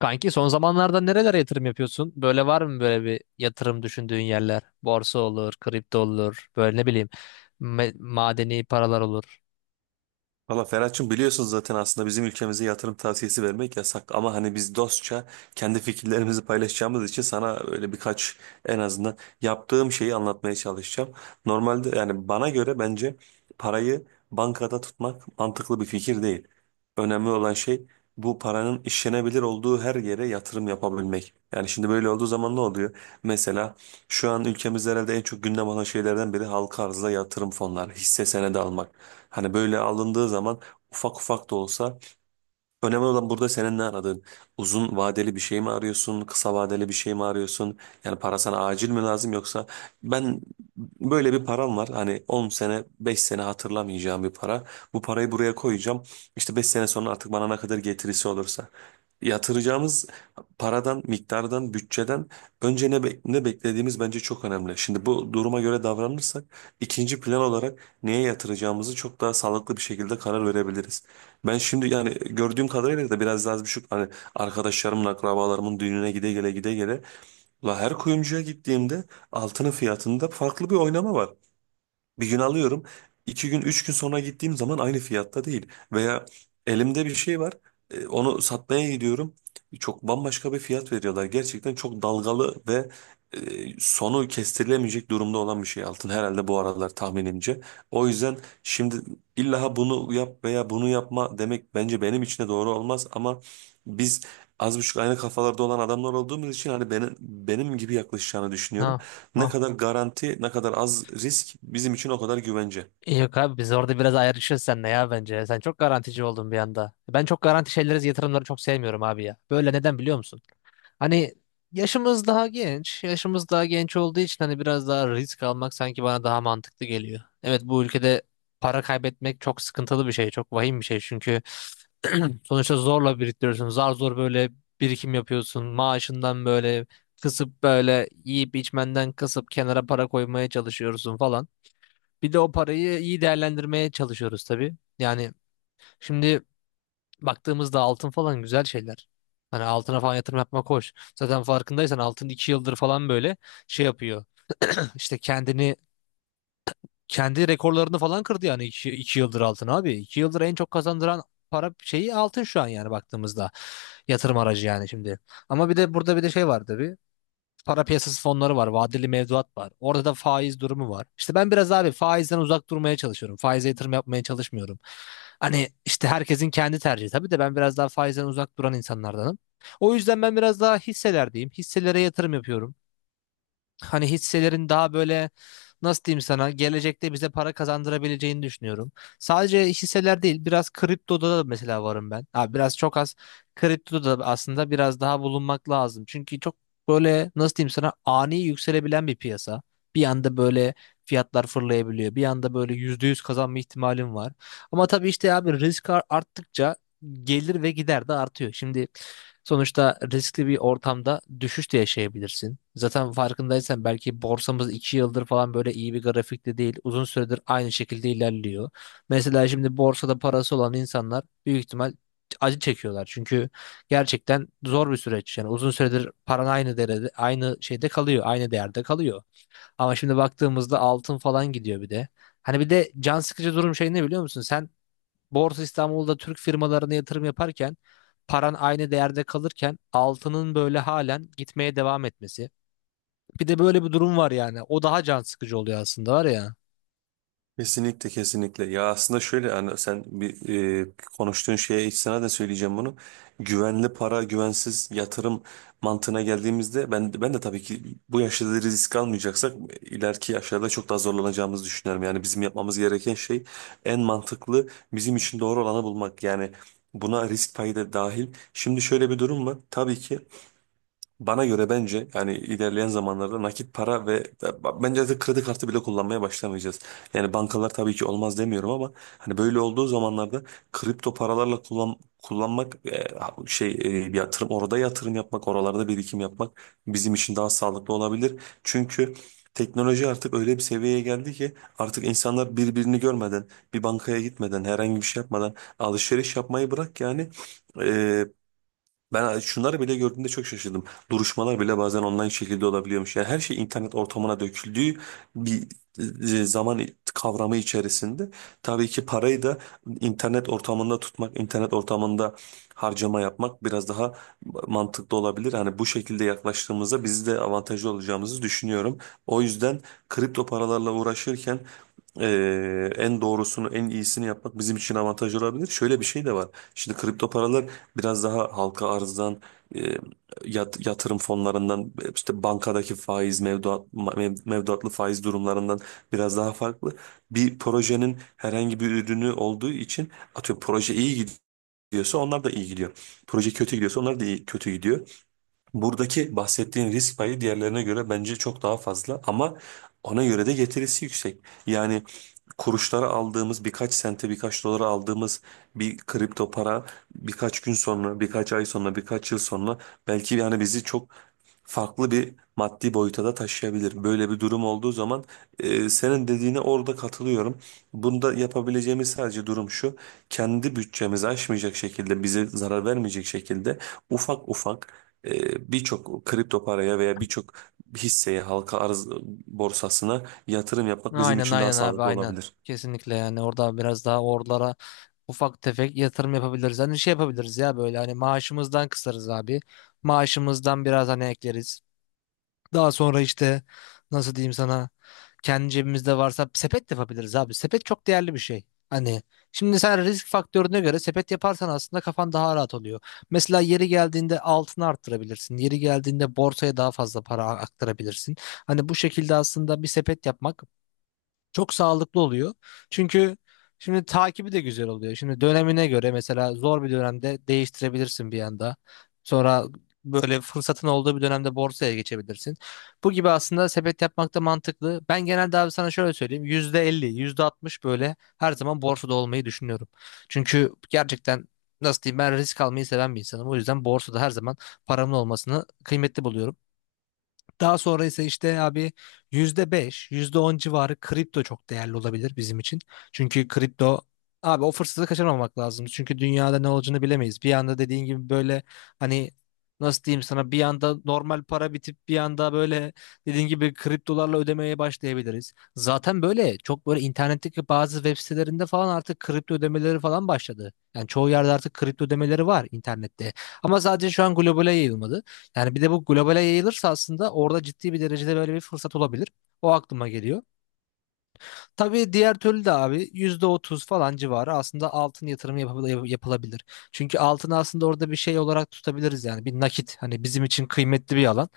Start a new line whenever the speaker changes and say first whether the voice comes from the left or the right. left: Kanki son zamanlarda nerelere yatırım yapıyorsun? Böyle var mı böyle bir yatırım düşündüğün yerler? Borsa olur, kripto olur, böyle ne bileyim madeni paralar olur.
right: Valla Ferhat'cığım, biliyorsunuz zaten aslında bizim ülkemize yatırım tavsiyesi vermek yasak, ama hani biz dostça kendi fikirlerimizi paylaşacağımız için sana öyle birkaç en azından yaptığım şeyi anlatmaya çalışacağım. Normalde yani bana göre bence parayı bankada tutmak mantıklı bir fikir değil. Önemli olan şey, bu paranın işlenebilir olduğu her yere yatırım yapabilmek. Yani şimdi böyle olduğu zaman ne oluyor? Mesela şu an ülkemizde herhalde en çok gündem olan şeylerden biri halka arzda yatırım fonları, hisse senedi almak. Hani böyle alındığı zaman ufak ufak da olsa. Önemli olan burada senin ne aradığın. Uzun vadeli bir şey mi arıyorsun? Kısa vadeli bir şey mi arıyorsun? Yani para sana acil mi lazım, yoksa ben böyle bir param var. Hani 10 sene, 5 sene hatırlamayacağım bir para. Bu parayı buraya koyacağım. İşte 5 sene sonra artık bana ne kadar getirisi olursa. Yatıracağımız paradan, miktardan, bütçeden önce ne beklediğimiz bence çok önemli. Şimdi bu duruma göre davranırsak ikinci plan olarak neye yatıracağımızı çok daha sağlıklı bir şekilde karar verebiliriz. Ben şimdi yani gördüğüm kadarıyla da biraz az buçuk hani arkadaşlarımın, akrabalarımın düğününe gide gele gide gele. La, her kuyumcuya gittiğimde altının fiyatında farklı bir oynama var. Bir gün alıyorum. İki gün, üç gün sonra gittiğim zaman aynı fiyatta değil. Veya elimde bir şey var. Onu satmaya gidiyorum. Çok bambaşka bir fiyat veriyorlar. Gerçekten çok dalgalı ve sonu kestirilemeyecek durumda olan bir şey altın. Herhalde bu aralar tahminimce. O yüzden şimdi illa bunu yap veya bunu yapma demek bence benim için de doğru olmaz. Ama biz az buçuk aynı kafalarda olan adamlar olduğumuz için hani benim gibi yaklaşacağını düşünüyorum.
left: Ha,
right: Ne
left: ha.
right: kadar garanti, ne kadar az risk, bizim için o kadar güvence.
left: Yok abi biz orada biraz ayrışırız seninle ya bence. Sen çok garantici oldun bir anda. Ben çok garanti şeyleri, yatırımları çok sevmiyorum abi ya. Böyle neden biliyor musun? Hani yaşımız daha genç. Yaşımız daha genç olduğu için hani biraz daha risk almak sanki bana daha mantıklı geliyor. Evet bu ülkede para kaybetmek çok sıkıntılı bir şey. Çok vahim bir şey çünkü sonuçta zorla biriktiriyorsun. Zar zor böyle birikim yapıyorsun. Maaşından böyle kısıp böyle yiyip içmenden kısıp kenara para koymaya çalışıyorsun falan. Bir de o parayı iyi değerlendirmeye çalışıyoruz tabii. Yani şimdi baktığımızda altın falan güzel şeyler. Hani altına falan yatırım yapmak hoş. Zaten farkındaysan altın 2 yıldır falan böyle şey yapıyor. İşte kendi rekorlarını falan kırdı yani iki yıldır altın abi. İki yıldır en çok kazandıran para şeyi altın şu an yani baktığımızda. Yatırım aracı yani şimdi. Ama bir de burada bir de şey var tabii. Para piyasası fonları var, vadeli mevduat var. Orada da faiz durumu var. İşte ben biraz abi faizden uzak durmaya çalışıyorum. Faize yatırım yapmaya çalışmıyorum. Hani işte herkesin kendi tercihi tabii de ben biraz daha faizden uzak duran insanlardanım. O yüzden ben biraz daha hisselerdeyim. Hisselere yatırım yapıyorum. Hani hisselerin daha böyle nasıl diyeyim sana gelecekte bize para kazandırabileceğini düşünüyorum. Sadece hisseler değil biraz kriptoda da mesela varım ben. Ha, biraz çok az kriptoda da aslında biraz daha bulunmak lazım. Çünkü çok böyle nasıl diyeyim sana ani yükselebilen bir piyasa. Bir anda böyle fiyatlar fırlayabiliyor. Bir anda böyle %100 kazanma ihtimalim var. Ama tabii işte abi risk arttıkça gelir ve gider de artıyor. Şimdi sonuçta riskli bir ortamda düşüş de yaşayabilirsin. Zaten farkındaysan belki borsamız 2 yıldır falan böyle iyi bir grafikte değil. Uzun süredir aynı şekilde ilerliyor. Mesela şimdi borsada parası olan insanlar büyük ihtimal acı çekiyorlar. Çünkü gerçekten zor bir süreç. Yani uzun süredir paran aynı derede, aynı şeyde kalıyor, aynı değerde kalıyor. Ama şimdi baktığımızda altın falan gidiyor bir de. Hani bir de can sıkıcı durum şey ne biliyor musun? Sen Borsa İstanbul'da Türk firmalarına yatırım yaparken paran aynı değerde kalırken altının böyle halen gitmeye devam etmesi. Bir de böyle bir durum var yani. O daha can sıkıcı oluyor aslında var ya.
right: Kesinlikle, kesinlikle. Ya aslında şöyle, yani sen bir e, konuştuğun şeye hiç sana da söyleyeceğim bunu. Güvenli para, güvensiz yatırım mantığına geldiğimizde ben de tabii ki bu yaşta da risk almayacaksak ileriki yaşlarda çok daha zorlanacağımızı düşünüyorum. Yani bizim yapmamız gereken şey en mantıklı, bizim için doğru olanı bulmak. Yani buna risk payı da dahil. Şimdi şöyle bir durum var. Tabii ki bana göre bence yani ilerleyen zamanlarda nakit para ve bence de kredi kartı bile kullanmaya başlamayacağız. Yani bankalar tabii ki olmaz demiyorum, ama hani böyle olduğu zamanlarda kripto paralarla kullanmak şey bir yatırım, orada yatırım yapmak, oralarda birikim yapmak bizim için daha sağlıklı olabilir. Çünkü teknoloji artık öyle bir seviyeye geldi ki artık insanlar birbirini görmeden, bir bankaya gitmeden, herhangi bir şey yapmadan alışveriş yapmayı bırak yani, e, ben şunları bile gördüğümde çok şaşırdım. Duruşmalar bile bazen online şekilde olabiliyormuş. Yani her şey internet ortamına döküldüğü bir zaman kavramı içerisinde. Tabii ki parayı da internet ortamında tutmak, internet ortamında harcama yapmak biraz daha mantıklı olabilir. Hani bu şekilde yaklaştığımızda biz de avantajlı olacağımızı düşünüyorum. O yüzden kripto paralarla uğraşırken en doğrusunu, en iyisini yapmak bizim için avantaj olabilir. Şöyle bir şey de var. Şimdi kripto paralar biraz daha halka arzdan, e, yatırım fonlarından, işte bankadaki faiz, mevduat, mevduatlı faiz durumlarından biraz daha farklı. Bir projenin herhangi bir ürünü olduğu için, atıyorum, proje iyi gidiyorsa onlar da iyi gidiyor. Proje kötü gidiyorsa onlar da iyi, kötü gidiyor. Buradaki bahsettiğin risk payı diğerlerine göre bence çok daha fazla, ama ona göre de getirisi yüksek. Yani kuruşlara aldığımız, birkaç sente, birkaç dolara aldığımız bir kripto para birkaç gün sonra, birkaç ay sonra, birkaç yıl sonra belki yani bizi çok farklı bir maddi boyuta da taşıyabilir. Böyle bir durum olduğu zaman, senin dediğine orada katılıyorum. Bunda yapabileceğimiz sadece durum şu: kendi bütçemizi aşmayacak şekilde, bize zarar vermeyecek şekilde ufak ufak birçok kripto paraya veya birçok hisseye, halka arz borsasına yatırım yapmak bizim
left: Aynen,
right: için daha
left: aynen abi,
right: sağlıklı
left: aynen.
right: olabilir.
left: Kesinlikle yani orada biraz daha oralara ufak tefek yatırım yapabiliriz. Hani şey yapabiliriz ya böyle hani maaşımızdan kısarız abi. Maaşımızdan biraz hani ekleriz. Daha sonra işte nasıl diyeyim sana kendi cebimizde varsa sepet de yapabiliriz abi. Sepet çok değerli bir şey. Hani şimdi sen risk faktörüne göre sepet yaparsan aslında kafan daha rahat oluyor. Mesela yeri geldiğinde altını arttırabilirsin. Yeri geldiğinde borsaya daha fazla para aktarabilirsin. Hani bu şekilde aslında bir sepet yapmak çok sağlıklı oluyor. Çünkü şimdi takibi de güzel oluyor. Şimdi dönemine göre mesela zor bir dönemde değiştirebilirsin bir anda. Sonra böyle fırsatın olduğu bir dönemde borsaya geçebilirsin. Bu gibi aslında sepet yapmak da mantıklı. Ben genelde abi sana şöyle söyleyeyim. %50, yüzde altmış böyle her zaman borsada olmayı düşünüyorum. Çünkü gerçekten nasıl diyeyim ben risk almayı seven bir insanım. O yüzden borsada her zaman paramın olmasını kıymetli buluyorum. Daha sonra ise işte abi %5, yüzde on civarı kripto çok değerli olabilir bizim için. Çünkü kripto abi o fırsatı kaçırmamak lazım. Çünkü dünyada ne olacağını bilemeyiz. Bir anda dediğin gibi böyle hani nasıl diyeyim sana bir anda normal para bitip bir anda böyle dediğin gibi kriptolarla ödemeye başlayabiliriz. Zaten böyle çok böyle internetteki bazı web sitelerinde falan artık kripto ödemeleri falan başladı. Yani çoğu yerde artık kripto ödemeleri var internette. Ama sadece şu an globale yayılmadı. Yani bir de bu globale yayılırsa aslında orada ciddi bir derecede böyle bir fırsat olabilir. O aklıma geliyor. Tabii diğer türlü de abi %30 falan civarı aslında altın yatırımı yapılabilir. Çünkü altını aslında orada bir şey olarak tutabiliriz yani bir nakit. Hani bizim için kıymetli bir alan.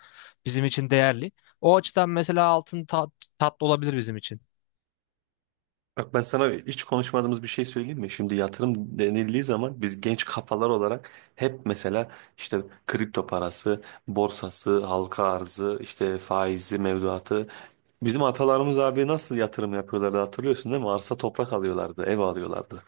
left: Bizim için değerli. O açıdan mesela altın tatlı olabilir bizim için.
right: Bak, ben sana hiç konuşmadığımız bir şey söyleyeyim mi? Şimdi yatırım denildiği zaman biz genç kafalar olarak hep mesela işte kripto parası, borsası, halka arzı, işte faizi, mevduatı. Bizim atalarımız abi nasıl yatırım yapıyorlardı, hatırlıyorsun değil mi? Arsa, toprak alıyorlardı, ev alıyorlardı,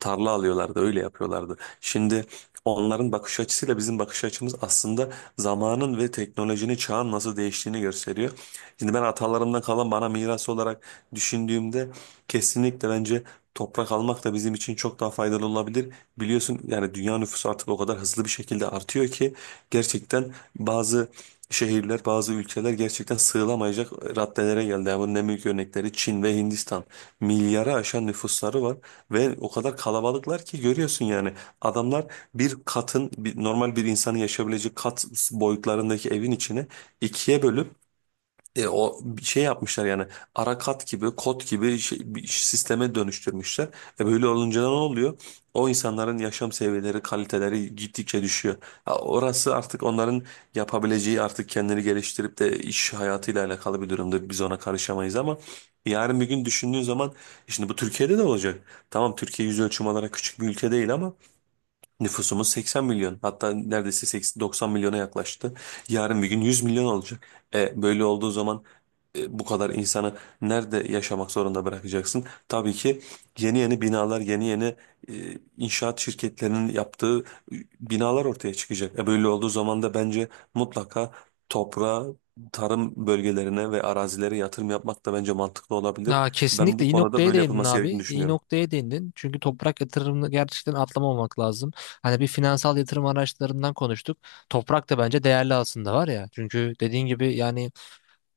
right: tarla alıyorlardı, öyle yapıyorlardı. Şimdi onların bakış açısıyla bizim bakış açımız aslında zamanın ve teknolojinin, çağın nasıl değiştiğini gösteriyor. Şimdi ben atalarımdan kalan bana miras olarak düşündüğümde, kesinlikle bence toprak almak da bizim için çok daha faydalı olabilir. Biliyorsun yani dünya nüfusu artık o kadar hızlı bir şekilde artıyor ki gerçekten bazı şehirler, bazı ülkeler gerçekten sığılamayacak raddelere geldi. Yani bunun en büyük örnekleri Çin ve Hindistan. Milyara aşan nüfusları var ve o kadar kalabalıklar ki görüyorsun yani, adamlar bir katın, normal bir insanın yaşayabileceği kat boyutlarındaki evin içine ikiye bölüp o bir şey yapmışlar yani, arakat gibi, kod gibi bir sisteme dönüştürmüşler. E, böyle olunca ne oluyor? O insanların yaşam seviyeleri, kaliteleri gittikçe düşüyor. Ha, orası artık onların yapabileceği, artık kendini geliştirip de iş hayatıyla alakalı bir durumda biz ona karışamayız, ama yarın bir gün düşündüğün zaman, "E, şimdi bu Türkiye'de de olacak. Tamam, Türkiye yüz ölçüm olarak küçük bir ülke değil, ama nüfusumuz 80 milyon, hatta neredeyse 80 90 milyona yaklaştı. Yarın bir gün 100 milyon olacak. E, böyle olduğu zaman bu kadar insanı nerede yaşamak zorunda bırakacaksın? Tabii ki yeni yeni binalar, yeni yeni inşaat şirketlerinin yaptığı binalar ortaya çıkacak. E, böyle olduğu zaman da bence mutlaka toprağa, tarım bölgelerine ve arazilere yatırım yapmak da bence mantıklı olabilir.
left: Aa,
right: Ben
left: kesinlikle
right: bu
left: iyi
right: konuda
left: noktaya
right: böyle
left: değindin
right: yapılması gerektiğini
left: abi. İyi
right: düşünüyorum.
left: noktaya değindin. Çünkü toprak yatırımını gerçekten atlamamak lazım. Hani bir finansal yatırım araçlarından konuştuk. Toprak da bence değerli aslında var ya. Çünkü dediğin gibi yani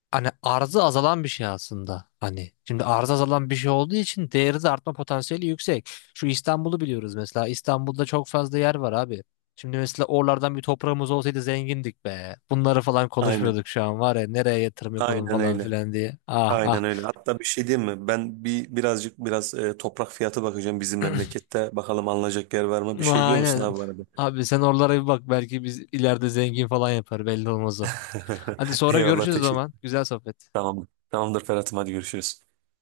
left: hani arzı azalan bir şey aslında. Hani şimdi arzı azalan bir şey olduğu için değeri de artma potansiyeli yüksek. Şu İstanbul'u biliyoruz mesela. İstanbul'da çok fazla yer var abi. Şimdi mesela oralardan bir toprağımız olsaydı zengindik be. Bunları falan
right: Aynen.
left: konuşmuyorduk şu an var ya. Nereye yatırım yapalım
right: Aynen
left: falan
right: öyle.
left: filan diye. Ah ah.
right: Aynen öyle. Hatta bir şey diyeyim mi? Ben bir birazcık, biraz toprak fiyatı bakacağım bizim memlekette. Bakalım alınacak yer var mı? Bir şey diyor musun
left: Aynen.
right: abi bana?
left: Abi sen oralara bir bak belki biz ileride zengin falan yapar belli olmaz o. Hadi sonra
right: Eyvallah,
left: görüşürüz o
right: teşekkür.
left: zaman. Güzel sohbet.
right: Tamamdır. Tamamdır Ferhat'ım, hadi görüşürüz.